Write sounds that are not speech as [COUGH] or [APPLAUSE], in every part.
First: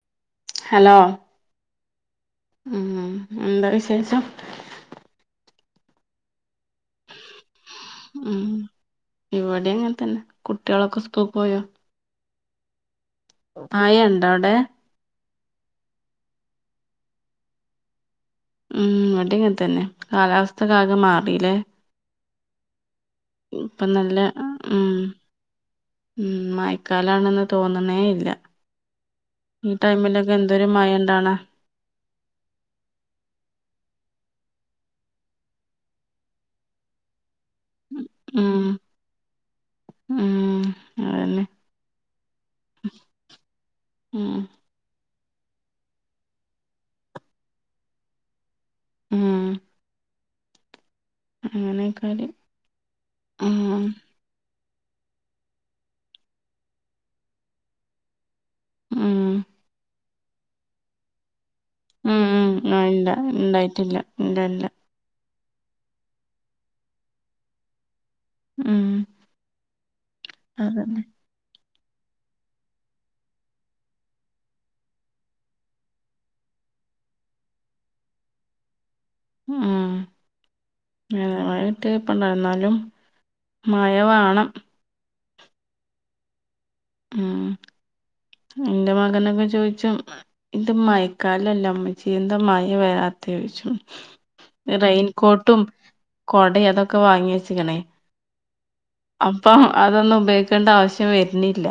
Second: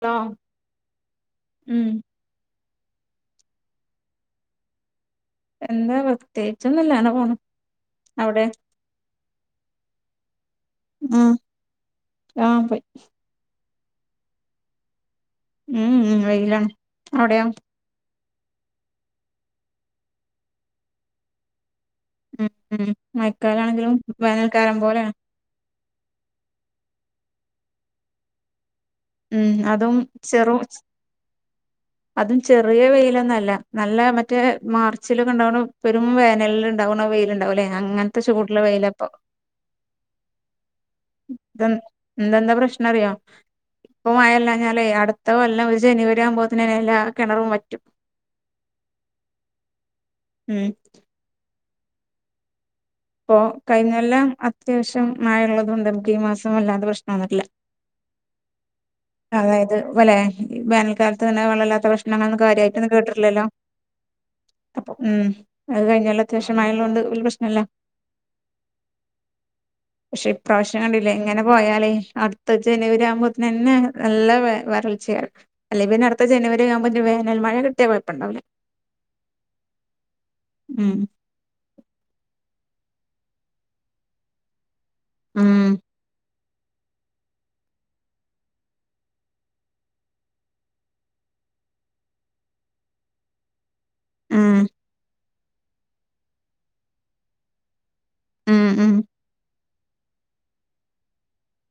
ആ ഹലോ ഉം ഉം എന്താ വിശേഷം എന്താ പ്രത്യേകിച്ചൊന്നുംല്ല അങ്ങനെ പോണ് അവിടെ ഉം ഇവിടെ അങ്ങനെ തന്നെ കുട്ടികളൊക്കെ സ്‌കൂളിൾ ആഹ് പോയോ ആഹ് പോയി മഴ ഉണ്ടോ അവിടെ ഉം ഉംവെയിലാണ് അവിടെയാ ഉം ഇവിടിം ഇങ്ങനെ തന്നെ കാലാവസ്ഥക്ക ആകെ മാറില്ലേ ഉം ഉം ഇപ്പൊ മയക്കാലാണെങ്കിലും നല്ല വേനൽക്കാലം ഉം പോലെയാണ് ഉം മായക്കാലാണെന്ന് തോന്നണേ ഇല്ല ഉം ഈ അതും ടൈമിലൊക്കെ ചെറു എന്തോരു മായണ്ടാണ അതും ചെറിയ വെയിലൊന്നും അല്ല നല്ല മറ്റേ മാർച്ചിലക്കെണ്ടാകണം പെരുും വേനല ണ്ടാവ്ണ വെയിലുണ്ടാവുലേ അങ്ങനത്തെ ചൂടുള്ള ഉം വെയിലപ്പൊ ഉം അതന്നെ ഇന്നെന്താ പ്രശ്നം അറിയോ ഇപ്പ മഴ ഉം ല്ലാഞാാലേ അടുത്ത കൊല്ലം ഒരു ജനുവരി ആകുമ്പോത്തനെല്ലാ കിണറും പറ്റും ഉം ഉം അങ്ങനെയ്ക്കാല് ഇപ്പൊ കഴിഞ്ഞെല്ലം അത്യാവശ്യം മഴ ഉള്ളത് കൊണ്ട് നമുക്ക് ഈ മാസം വല്ലാതെ പ്രശ്നം വന്നിട്ടില്ല ഉം അതായത് വലെ ഈ വേനൽക്കാലത്ത് വല്ലാതേ വെള്ളം ഇല്ലാ ഉം പ്രക്ഷണങ്ങളോന്നും ഉം ആ കാര്യയിട്ടൊന്നും ഇല്ല കേട്ട്ട്ട്ല്ലല്ലോ? ഇണ്ടായിട്ടില്ല ഇല്ല ഇല്ല ഉം അത് കഴിഞ്ഞാലും അത്യാവശ്യം മഴ ഇള്ളത് കൊണ്ട് വല്ല്യേ പ്രശ്നല്ല ഉം പക്ഷെ ഇപ്രാവശ്യം അതന്നെ കണ്ടില്ലേ ഇങ്ങനെ പോയാലേ അടുത്ത ജനുവരി ആവുമ്പോത്തിനന്നെ നല്ല വരൾച്ചയാവും അല്ലേ പിന്നെ അടുത്ത ജനുവരി ആകുമ്പോ വേനൽ മഴ കിട്ടിയ കോയപ്പണ്ടാവൂല ആഹ് [UNINTELLIGIBLE] ഉം ട്ട്യാ കോയപ്പണ്ടാവൂല എന്നാലും മഴ വാണം ഉം ഉം ഇന്റെ മകനൊക്കെ ചോയ്ച്ചും ഇത് മഴക്കാലല്ലേ ഇമ്മച്ചെ എന്താ മഴ വരാതേ ചോയ്ച്ചും ഉം റെയിൻകോട്ടും, കോടയും അതൊക്കെ വാങ്ങി വെച്ചിക്ണേ ഉം ഉം അപ്പം അതൊന്നും ഉപയോഗിക്കേണ്ട ആവശ്യം വര്ന്നില്ല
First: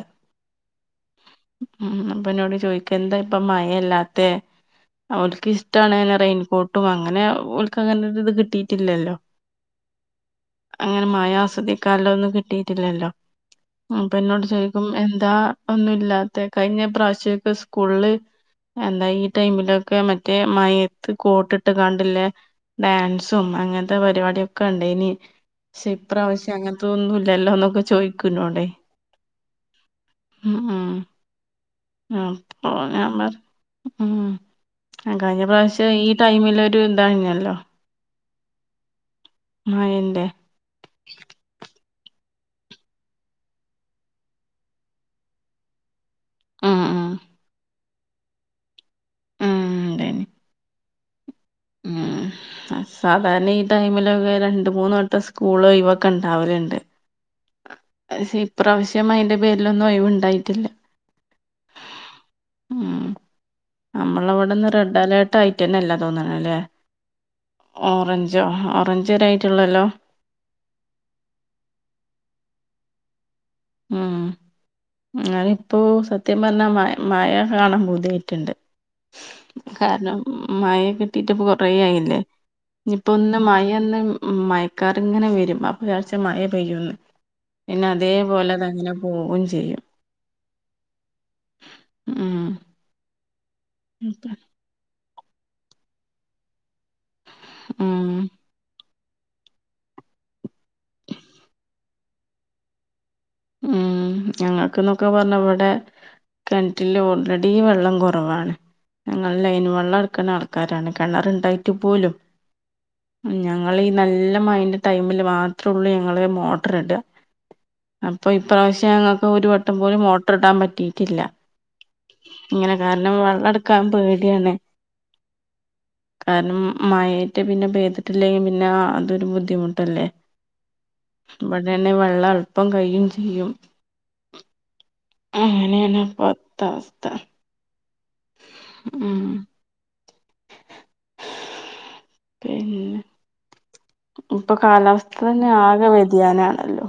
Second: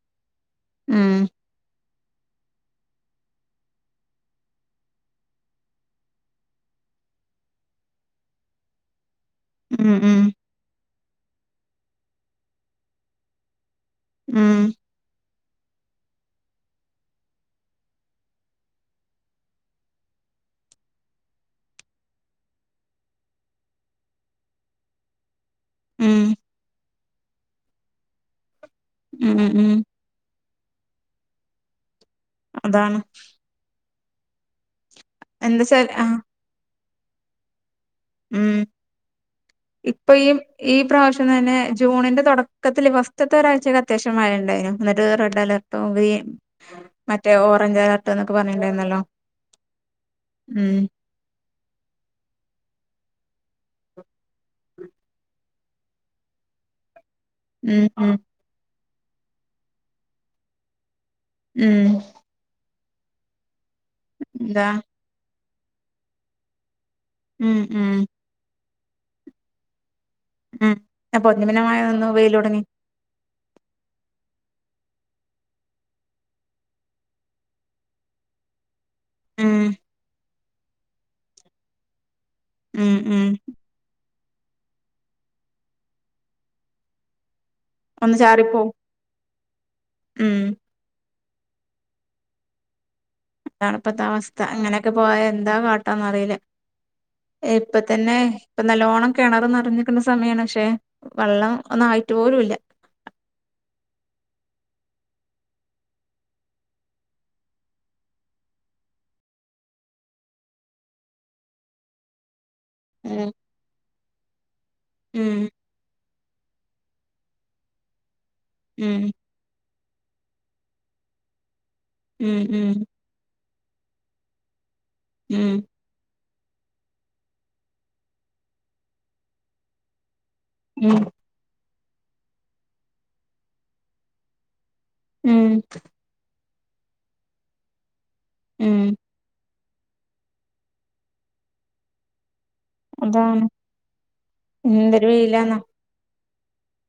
ഉം ഉം അപ്പ ഇന്നോട് ചോദിക്ക എന്താ ഇപ്പ മഴല്ലാത്തെ ഓൽക്കിഷ്ടാണ് റൈൻകോട്ടും അങ്ങനെ ഒൽകങ്ങൻത്തെരിത് കിട്ടീട്ടില്ലല്ലോ ഉം ഉം അങ്ങനെ മഴ ആസ്വദിക്കാലൊന്നും കിട്ടീട്ടില്ലല്ലോ അപ്പെ ഉം ഇന്നോട് ചോയ്ക്കും എന്താ ഇപ്പോന്നൂല്ലാതെ കഴിഞ്ഞപ്രാവശ്യ ഇപ്പ സ്കൂള് എന്താ ഈ ടൈമിലൊക്കെ മറ്റേ മഴത്ത് കോട്ടിട്ട് കാണ്ട്ല്ലേ ഡാൻസും അങ്ങൻത്തെ പരിപാടിക്കെ ഇണ്ടയ്നി പക്ഷെ ഉം ഇപ്രാവശ്യം അങ്ങൻതെതൊന്നും ഇല്ലല്ലോ ന്നൊക്കെ ചോയ്ക്കും ഇന്നോടെ ഉം ഉം ആഹ് ആഹ് അതാണ് ആഹ് [UNINTELLIGIBLE] ഉം എന്താച്ചാൽ കഴിഞ്ഞപ്രാവശ്യം ഈ ആഹ് ടൈമില് ട്ടു ന്തായിഞ്ഞല്ലോ ഉം ഇപ്പൊ മഴന്റെ ഈ ഈ പ്രാവശ്യം തന്നെ ജൂണിന്റെ തൊടക്കത്തില് ഫസ്റ്റ്‌ തൊരഴ്ചക്കെ അത്യാവശ്യം മഴണ്ടായിന് എന്നിട്ട് റെഡ്അലെർ ഉം [UNINTELLIGIBLE] ഉം മറ്റേ ഓറഞ്ച് അലർട്ട്ന്നൊക്കെ പറഞ്ണ്ടായിരുന്നല്ലോ ഉം ഉം ഏഹ് സാധാരണ ഈ ടൈമിലൊക്കെ രണ്ട് മൂന്ന് വട്ടം സ്ക്കൂളോയിവോക്കെ ഇണ്ടാവല്ണ്ട് മ്മ് മ്മ് ക്ഷേ ഇപ്രാവശ്യം അയ്ന്റെ പേരിലൊന്നും ഒഴിവ് ഇണ്ടായിട്ടില്ല ഉം നമ്മളെ എന്താ ഇവിടൊന്നും റെഡ് അലേർട്ട് ആയ്ട്ടന്നെ ഇല്ലാ തോന്ന്ണ്ലെ ഉം ഉം ഓറഞ്ച് ഞ്ചോ ഓറഞ്ചരെ ആയിട്ടോള്ളോല്ലോ ഉം പോതുമിനമായ ഒന്നും [UNINTELLIGIBLE] ആഹ് എന്നാലിപ്പോ സത്യം പർഞ്ഞാ മ മഴ കാണാൻ പൂതിയട്ടിണ്ട് ഉം കാരണം മഴ കിട്ടീട്ടപ്പ കൊറേ ആയില്ലേ ഉം ഇനിപൊ ഉം ന്ന് മയൊന്ന് മയക്കാർ ഇങ്ങനെ വരും അപ്പൊയാര്ച്ചും മഴ പെയ്യുംന്ന്. പിന്നെ ഒന്ന് അതേപോലെ ചാറിപ്പോവും തന്നെ പോവും ചെയ്യും ഉം മ്മ്ഹ് ഇതാണ് ഇപ്പത്തവസ്ഥ ഇങ്ങനൊക്കെപ്പോയാ എന്താ കാട്ടാന്നറീല്ല. ഏഹ് ഇപ്പ ഉം തന്നെ ഇപ്പ നല്ലോണം കെണർ നറഞ്ഞ് നിക്ക്ണ സമയാണ് പക്ഷെ വെള്ളം ഒന്നായിട്ടു പോലൂല്ല. മ്മ്ഹ് ഞങ്ങക്ക്ന്നൊക്കെ പറഞ്ഞാ ഇവടെ കെൻ്റ്റില് ഓൾറെഡി വെള്ളം കൊറവാണ്. ഞങ്ങൾ ലൈൻ വെള്ളം ഇട്ക്ക്ണെ ആൾക്കാരാണ് കെണർണ്ടായിട്ട് പോലും. ഉം ഞങ്ങളീ നല്ല മഴന്റെ ടൈമില് ഉം മാത്രൊള്ളു ഞങ്ങള് മൊട്ടറി ടാ. അപ്പൊ ഇപ്രാവശ്യം ഉം ഞങ്ങക്ക് ഒരു വട്ടം പോലും മോട്ടർ ഇടാൻ പറ്റിയിറ്റില്ല. ഉം ഉം ഇങ്ങനെ കാരണം വെള്ളം എടുക്കാൻ പേടിയാണ്. മ്മ്ഹ് കാരണം മഴ റ്റെ പിന്നെ പെയ്തിട്ടില്ലെങ്കി പിന്നാ അതൊരു ബുദ്ധിമുട്ടല്ലേ. മ്മ്ഹ് ഇവെടേണെ വെള്ളം എൾപ്പം കയ്യും ചെയ്യും. ഉം അങ്ങനേണ് ഇപ്പത്ത വസ്ഥ. ഉം മ്മ്ഹ് പിന്നെ താണ് ഇപ്പൊ കാലാവസ്ഥെന്നെ ആകെ വ്യതിയാനാണല്ലോ.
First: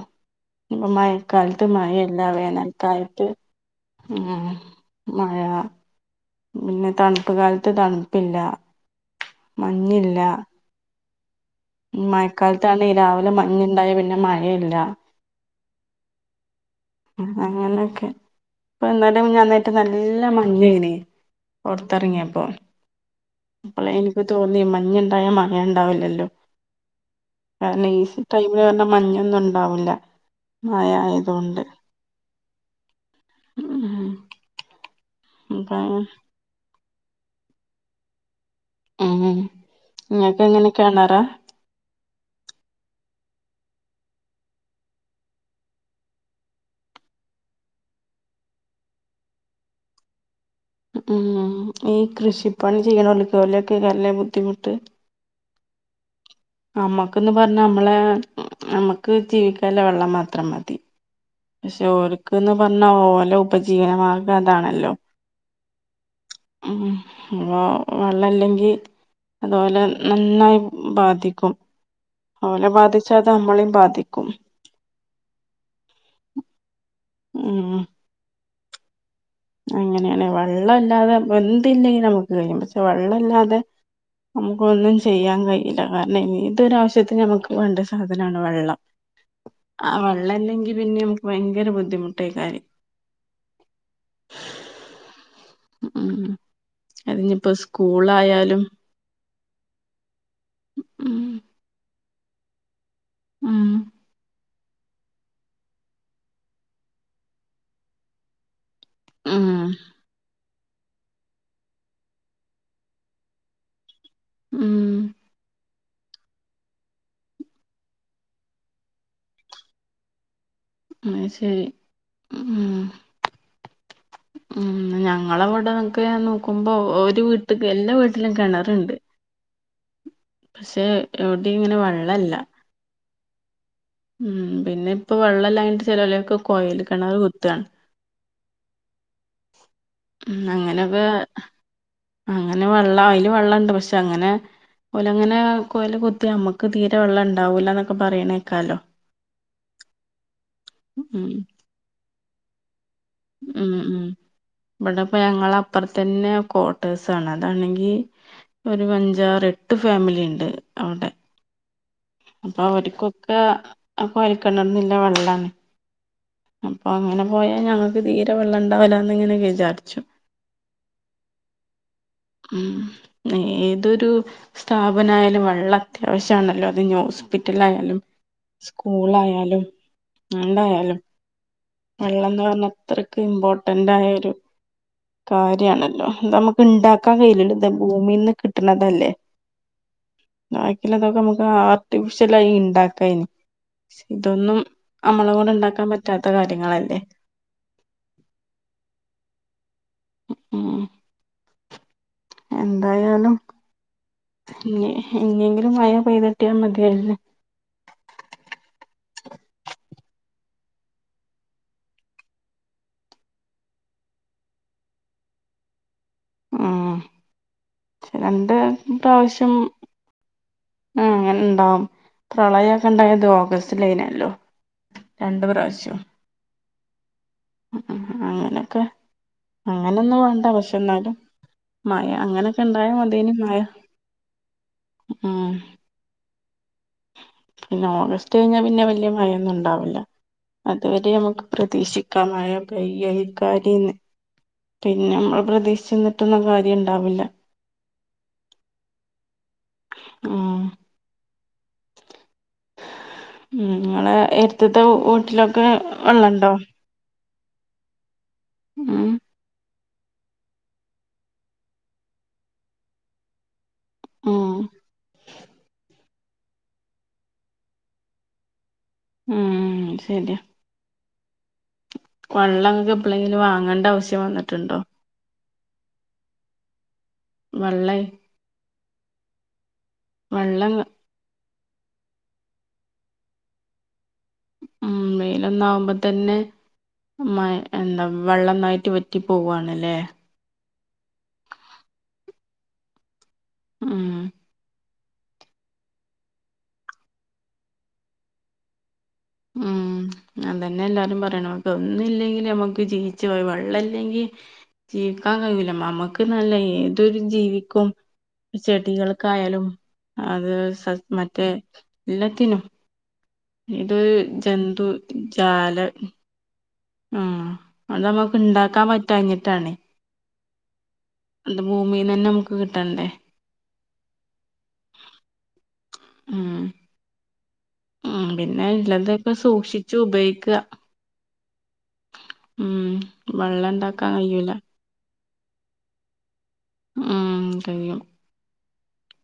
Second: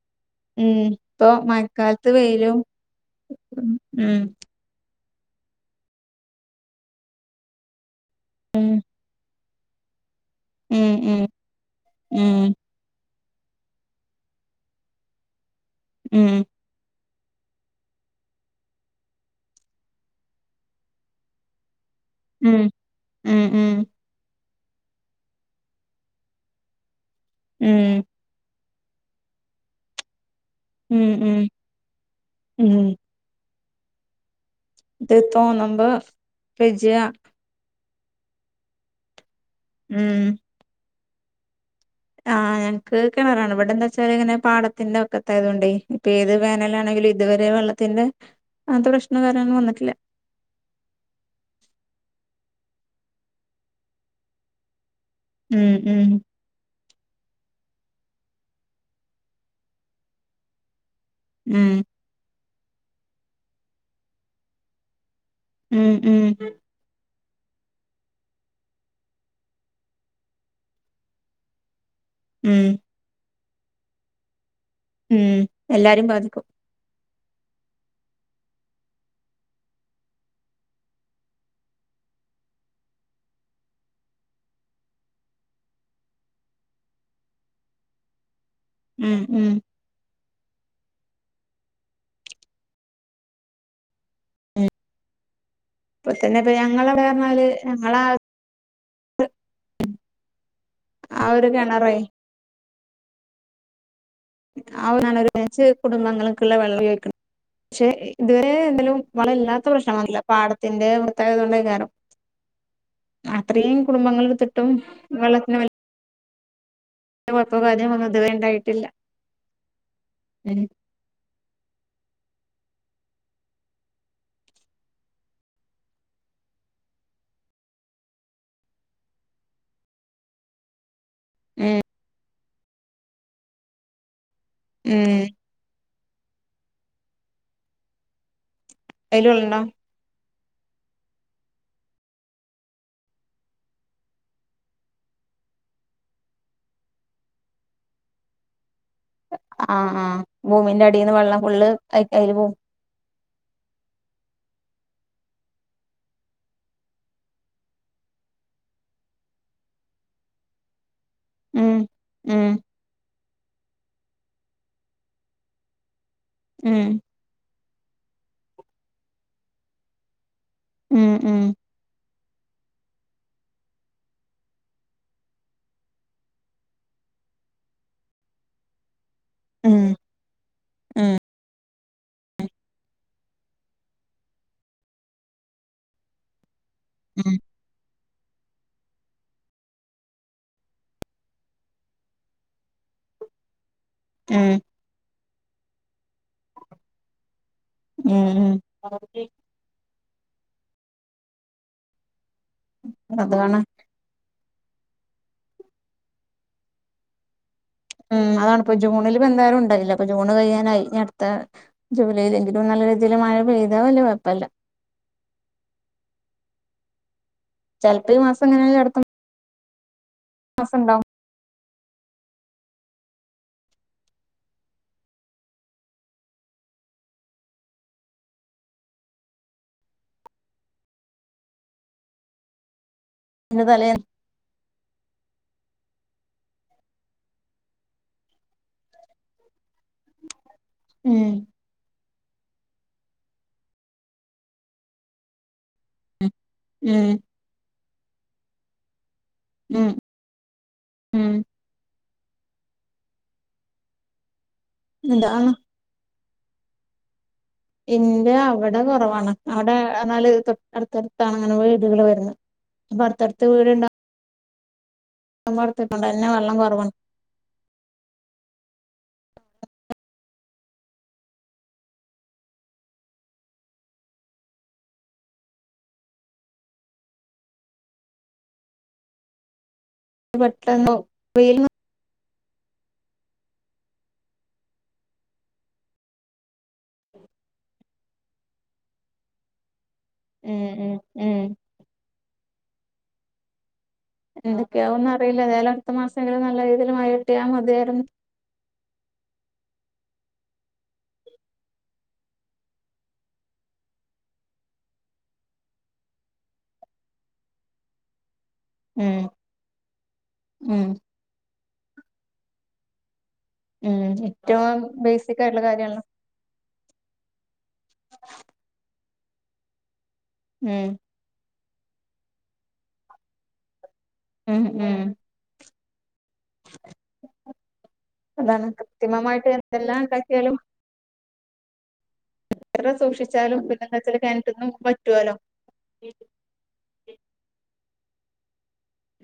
ഉം ഇപ്പം ഇപ്പൊ മഴക്കാലത്ത് മഴല്ലാ വെയിലും വേനൽക്കാലത്ത് ഉം ഉം മ്മ്ഹ് മഴാ. പിന്നെ തണ്പ്പ് കാലത്ത് തണ്പ്പ് ഇല്ല ഉം മഞ്ഞില്ലാ. ഉം ഉം ഉം മഴക്കാലത്താണെ രാവിലെ മഞ്ഞ് ഇണ്ടായാ പിന്നെ മഴല്ലാ. ഉം അങ്ങനെയൊക്കെ. ഇപ്പൊ ഇന്നെലിം മിഞ്ഞാന്നു ആയിറ്റ് നല്ല മഞ്ഞേനി. പൊറത്ത് എറങ്ങ്യേപ്പം. ഉം ഉം അപ്പളേ ഇൻക്ക് തോന്നി മഞ്ഞ് ഇണ്ടായാ മഴ ഇണ്ടാവൂലല്ലോ. ഉം കാരണം ഈ സ് ടൈ മ് പർഞ്ഞാ മഞ്ഞൊന്നും ഉണ്ടാവൂല്ല ഉം ഉം മയായതോണ്ട്. ഉം ഉംഹേഹ്. ഇത് തോന്ന്മ്പോ പെജ്ജാ. ഉം. ഉം ഇങ്ങക്കെങ്ങനേ കെണറാ? ആഹ് ഞങ്ങക്ക് കെണറാണ് ഇവടെ എന്താ വെച്ചാല് ഇങ്ങനെ പാടത്തിന്റെ വക്കത്തായതോണ്ടേ. ഇപ്പേത് വേനലാണെങ്കിലു ഇത് വേരെ വെള്ളത്തിന്റെ അങ്ങൻത്തെ പ്രശ്നം ഇത് വരെ ഒന്നും വന്നിട്ടില്ലാ. ഉം ഈ കൃഷിപ്പണി ചെയ്യ്ണോലൊക്കെ ഓലൊക്കേക്കാരലേ ബുദ്ധിമുട്ട് ഉം ഉം നമ്മക്ക് ന്ന് പറഞ്ഞാ നമ്മളെ നമ്മക്ക് ജീവിക്കാൻല്ലെ വെള്ളം മാത്രം മതി. ഉം പക്ഷേ ഓര്ക്ക് ന്ന് പർഞ്ഞാ ഓലെ ഉപജീവനമാർഗം അതാണല്ലോ. ഉം ഉം ഉം അപ്പൊ വെള്ളം ഇല്ലെങ്കി അത് പോലെ നന്നായി ബാധിക്കും ഉം അവനെ ബാധിച്ചാ അത് നമ്മളെയും ബാധിക്കും ഉം എല്ലാരെയും ബാധിക്കും ഉം ഉം അങ്ങനെയാണ് വെള്ളം ഇല്ലാതെ ഇപ്പം എന്ത് ഇല്ലെങ്കി നമ്മക്ക് കഴിയാൻ പറ്റും പക്ഷേ വെള്ളം ഇല്ലാതെ നമ്മുക്ക് ഒന്നും ചെയ്യാൻ കഴിയില്ല കാരണം എതൊര് ആവശ്യത്തിന് ഞമ്മക്ക് വേണ്ട സാധാനാണ് വെള്ളം ഉം ഉം ആഹ് വെള്ളം ഇല്ലെങ്കി പിന്നെ നമ്മക്ക് ഭയങ്കര ബുദ്ധിമുട്ട ഈ കാര്യം. ഇപ്പൊ ഉം തന്നെ ഇപ്പ ഞങ്ങളെ [UNINTELLIGIBLE] അതിഞ്ഞിപ്പോ ഞങ്ങളെ സ്കൂളായാലും ഉം ആഹ് ഒരു കിണറേ ഉം [UNINTELLIGIBLE] കുടുംബങ്ങൾക്കുള്ള വെള്ളം ഉപയോഗിക്ക്ണ പക്ഷേ ഇത് വരെ [UNINTELLIGIBLE] [UNINTELLIGIBLE] ഉം ഇല്ലാത്ത പ്രശ്നങ്ങള് ഇല്ല [UNINTELLIGIBLE] കേറും അത്രയും കുടുംബങ്ങള് എട്ത്തിട്ടും ഉം വെള്ളത്തിന് വല്യ കൊഴപ്പേ കാര്യങ്ങൾ ഒന്നും ഇതുവരെ ഇണ്ടായിട്ടില്ല ഉം അയ് ശരി ഉം ഉം ഞങ്ങളെ അവ്ടെക്കെ നോക്കുമ്പോ ഒര് വീട്ട്ക്ക് എല്ലാ വീട്ടിലും കിണറുണ്ട് പക്ഷേ എവിടെയും ഇങ്ങനെ ഉം വെള്ളം ഇല്ല ഉം പിന്നെ ഉം ഇപ്പൊ വെള്ളം ഇല്ലാഞ്ഞ്ട്ട് ചെലവരൊക്കെ കൊയൽ കിണറ് കുത്താണ് അയ്ല് വെള്ളം ഉണ്ടോ ഉം അങ്ങനെക്കെ അങ്ങനെ വെള്ളം അയില് വെള്ളം ഇണ്ട് പക്ഷേ അങ്ങനെ ഓല് അങ്ങനെ കൊയല് കുത്തി നമ്മക്ക് തീരെ വെള്ളം ഒണ്ടാവൂല്ലാ എന്നൊക്കെ പറയണേ കേക്കാല്ലോ ആഹ് ആഹ് ഭൂമിന്റെ അടിന്ന് ഉം വെള്ളം ഫുള്ള് [UNINTELLIGIBLE] ഉം ഉം ഇവ്ടെ ഇപ്പ ഞങ്ങള് അപ്പറത്ത് തന്നെ ക്വാർട്ടേഴ്സാണ് അതാണെങ്കി ഒരു അഞ്ചാറ് എട്ട് ഫാമിലി ഇണ്ട് അവ്ടെ ഉം ഉം അപ്പൊ അവര്കൊക്കെ ആഹ് കൊഴകിണറിന്നുള്ള വെള്ളാണ് അപ്പൊ ഉം അങ്ങനെ പോയാ ഞങ്ങക്ക് തീരെ വെള്ളം ഇണ്ടാവില്ലാന്ന് ഇങ്ങനെ വിചാരിച്ചു. ഉം ഉം ഉം ഏതൊരു. സ്ഥാപനമായാലും വെള്ളം അത്യാവശ്യമാണല്ലോ അത് ഹോസ്പിറ്റൽ ആയാലും സ്കൂൾ ആയാലും. ഉം എന്തായാലും വെള്ളന്ന് പറഞ്ഞ അത്ര ക്ക് ഇമ്പോർട്ടന്റ് ആയ ഒരു കാര്യമാണല്ലോ നമ്മുക്ക് ഇണ്ടാക്കാൻ ഉം കഴിയ്യൂല്ലല്ലോ. ഇത് ഭൂമിന്ന് കിട്ടണതല്ലേ. ബാക്കിയുള്ളതൊക്കെ നമ്മുക്ക് ആർട്ടിഫിഷ്യൽ ആയി ഇണ്ടാക്കാനി. ഇതൊന്നും ഉം നമ്മളെ കൊണ്ട് ഉണ്ടാക്കാൻ പറ്റാത്ത കാര്യങ്ങളല്ലേ. ഉം ഉം [UNINTELLIGIBLE] ഉം എന്തായാലും അതാണ് ഇ ഇനിയെങ്കിലും മഴ പെയ്ത് കിട്ടിയാൽ മതിയാരുന്ന്. ഉം അതാണ് ഇപ്പൊ ജൂണില് ഇപ്പോ എന്തായാലും ഉണ്ടായില്ല അപ്പൊ ജൂണ് കഴിയാനായി ഇനി അടുത്ത. ജൂലൈയിലെങ്കിലും നല്ല രീതിയിൽ മഴ പെയ്താ വലിയ കുഴപ്പമില്ല. ഉം ചിലപ്പോ ഈ മാസം രണ്ട് എങ്ങനെയാലും അടുത്ത പ്രാവശ്യം. [UNINTELLIGIBLE] ഉം അങ്ങനെ ഉണ്ടാവും പ്രളയൊക്കെ ഉണ്ടായത് ഓഗസ്റ്റ് [UNINTELLIGIBLE] രണ്ട് പ്രാവശ്യം. ഉം അങ്ങനെയൊക്കെ. അങ്ങനൊന്നും വേണ്ട പക്ഷെ എന്നാലും മഴ അങ്ങനൊക്കെ ഉണ്ടായാ മത്യേനു മഴ അതിന്റെ തലേന്ന് ഉം പിന്നെ ഓഗസ്റ്റ് കഴിഞ്ഞാൽ പിന്നെ വല്യ മഴയൊന്നും ഉണ്ടാവുല്ല അതുവരെ ഉം നമുക്ക്. പ്രതീക്ഷിക്കാ മയ പയ്യക്കാരിന്ന് പിന്നെ നമ്മ പ്രതീഷ് ചെന്നിട്ടൊന്നും കാര്യം ഉം ണ്ടാവില്ല. ഉം ഉം ഉം ങ്ങളെ എര് ത്തത്തെ ഇതാണ് വീട്ടിലൊക്കെ വള്ളണ്ടോ? ഇന്റെ അവടെ ഉം കുറവാണ്. അവിടെ എന്നാല് അടുത്തടുത്താണ് അങ്ങനെ വീടുകൾ വരുന്ന അപ്പ അടുത്തടുത്ത് വീട്ണ്ട ഉം [UNINTELLIGIBLE] എന്നെ വെള്ളം കുറവാ ഉം ശരിയാ. വള്ളം ങ്ങക്ക് എപ്പളെങ്കിലും വാങ്ങേണ്ട ആവശ്യം വന്നിട്ടുണ്ടോ? വള്ളെ ത് വെള്ളം പെട്ടെന്നു [UNINTELLIGIBLE] ഉം വെയിലൊന്നാവുമ്പോ തന്നെ. മയ് എന്താ വെള്ളംന്നായിട്ട് വറ്റി പോവാണല്ലേ? ഉം ഉം ഉം ഉം എന്തൊക്ക്യാവോന്നറിയില്ല ന്തായാലും അടുത്ത മാസങ്കിലും നല്ല രീതിൽ മഴ കിട്ടിയാൽ മതിയാരുന്നു. ഉം അതന്നെ എല്ലാരും പറയണം ഒന്നില്ലെങ്കില് നമ്മുക്ക് ജീവിച്ച്പോവ വെള്ളല്ലെങ്കി. ജീവിക്കാൻ കയ്യൂല നമുക്ക് ന്നല്ല ഏതൊരു ജീവിക്കും. ഉം ചെടികൾക്കായാലും അത് ഉം സ മറ്റേ എല്ലത്തിനും. ഇത് ഉം ഏറ്റവും ജന്തു ബേസിക് ആയിട്ടുള്ള ജാല. കാര്യങ്ങള് ആഹ് അതമ്മക്ക് ണ്ടാക്കാൻ പറ്റാഞ്ഞിട്ടാണ്. ഉം അത് ഭൂമിന്നന്നെ നമുക്ക് കിട്ടണ്ടേ. എഹ് ഏഹ് ഉം ഉം അതാണ് പിന്നെ ഇല്ലതൊക്കെ കൃത്രിമമായിട്ട് സൂക്ഷിച്ചു എന്തെല്ലാം ഉപയോഗിക്ക. ഉണ്ടാക്കിയാലും എത്ര സൂക്ഷിച്ചാലും വെള്ളം പിന്നെ ഇണ്ടാക്കാൻ എന്താച്ചാല് കഴിയൂല കെന്റ്ന്നും പറ്റോല്ലോ. ഉം കയ്യും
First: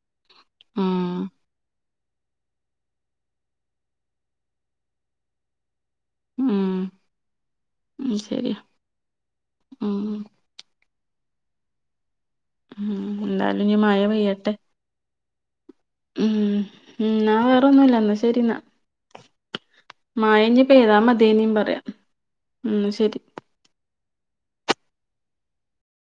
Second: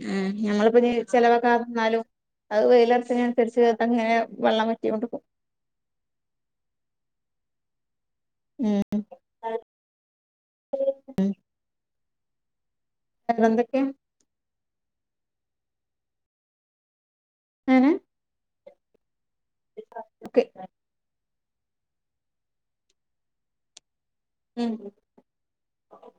ഉം ഞങ്ങളിപ്പോ ഞ്ഞി ഉം ചെിലവാക്കാന്നാലും അഹ് വെയിലർച്ചിനനുസരിച്ച് അങ്ങനെ വെള്ളം വറ്റ്യോണ്ട്ക്കും ഉം ശരിയാ ഉം ഉം ഉം എന്താലും ഞ് വേറെന്തൊക്കെയാ മഴ പെയ്യട്ടെ ഉം ഉം ഞാൻ വേറെ അങ്ങനെ ഒന്നുല്ല ന്നാ ശരിന്നാ ഓക്കെ മയഞ്ഞി പെയ്താ മതിയേഞ്ഞി പറയാ ഉം ശരി ഉം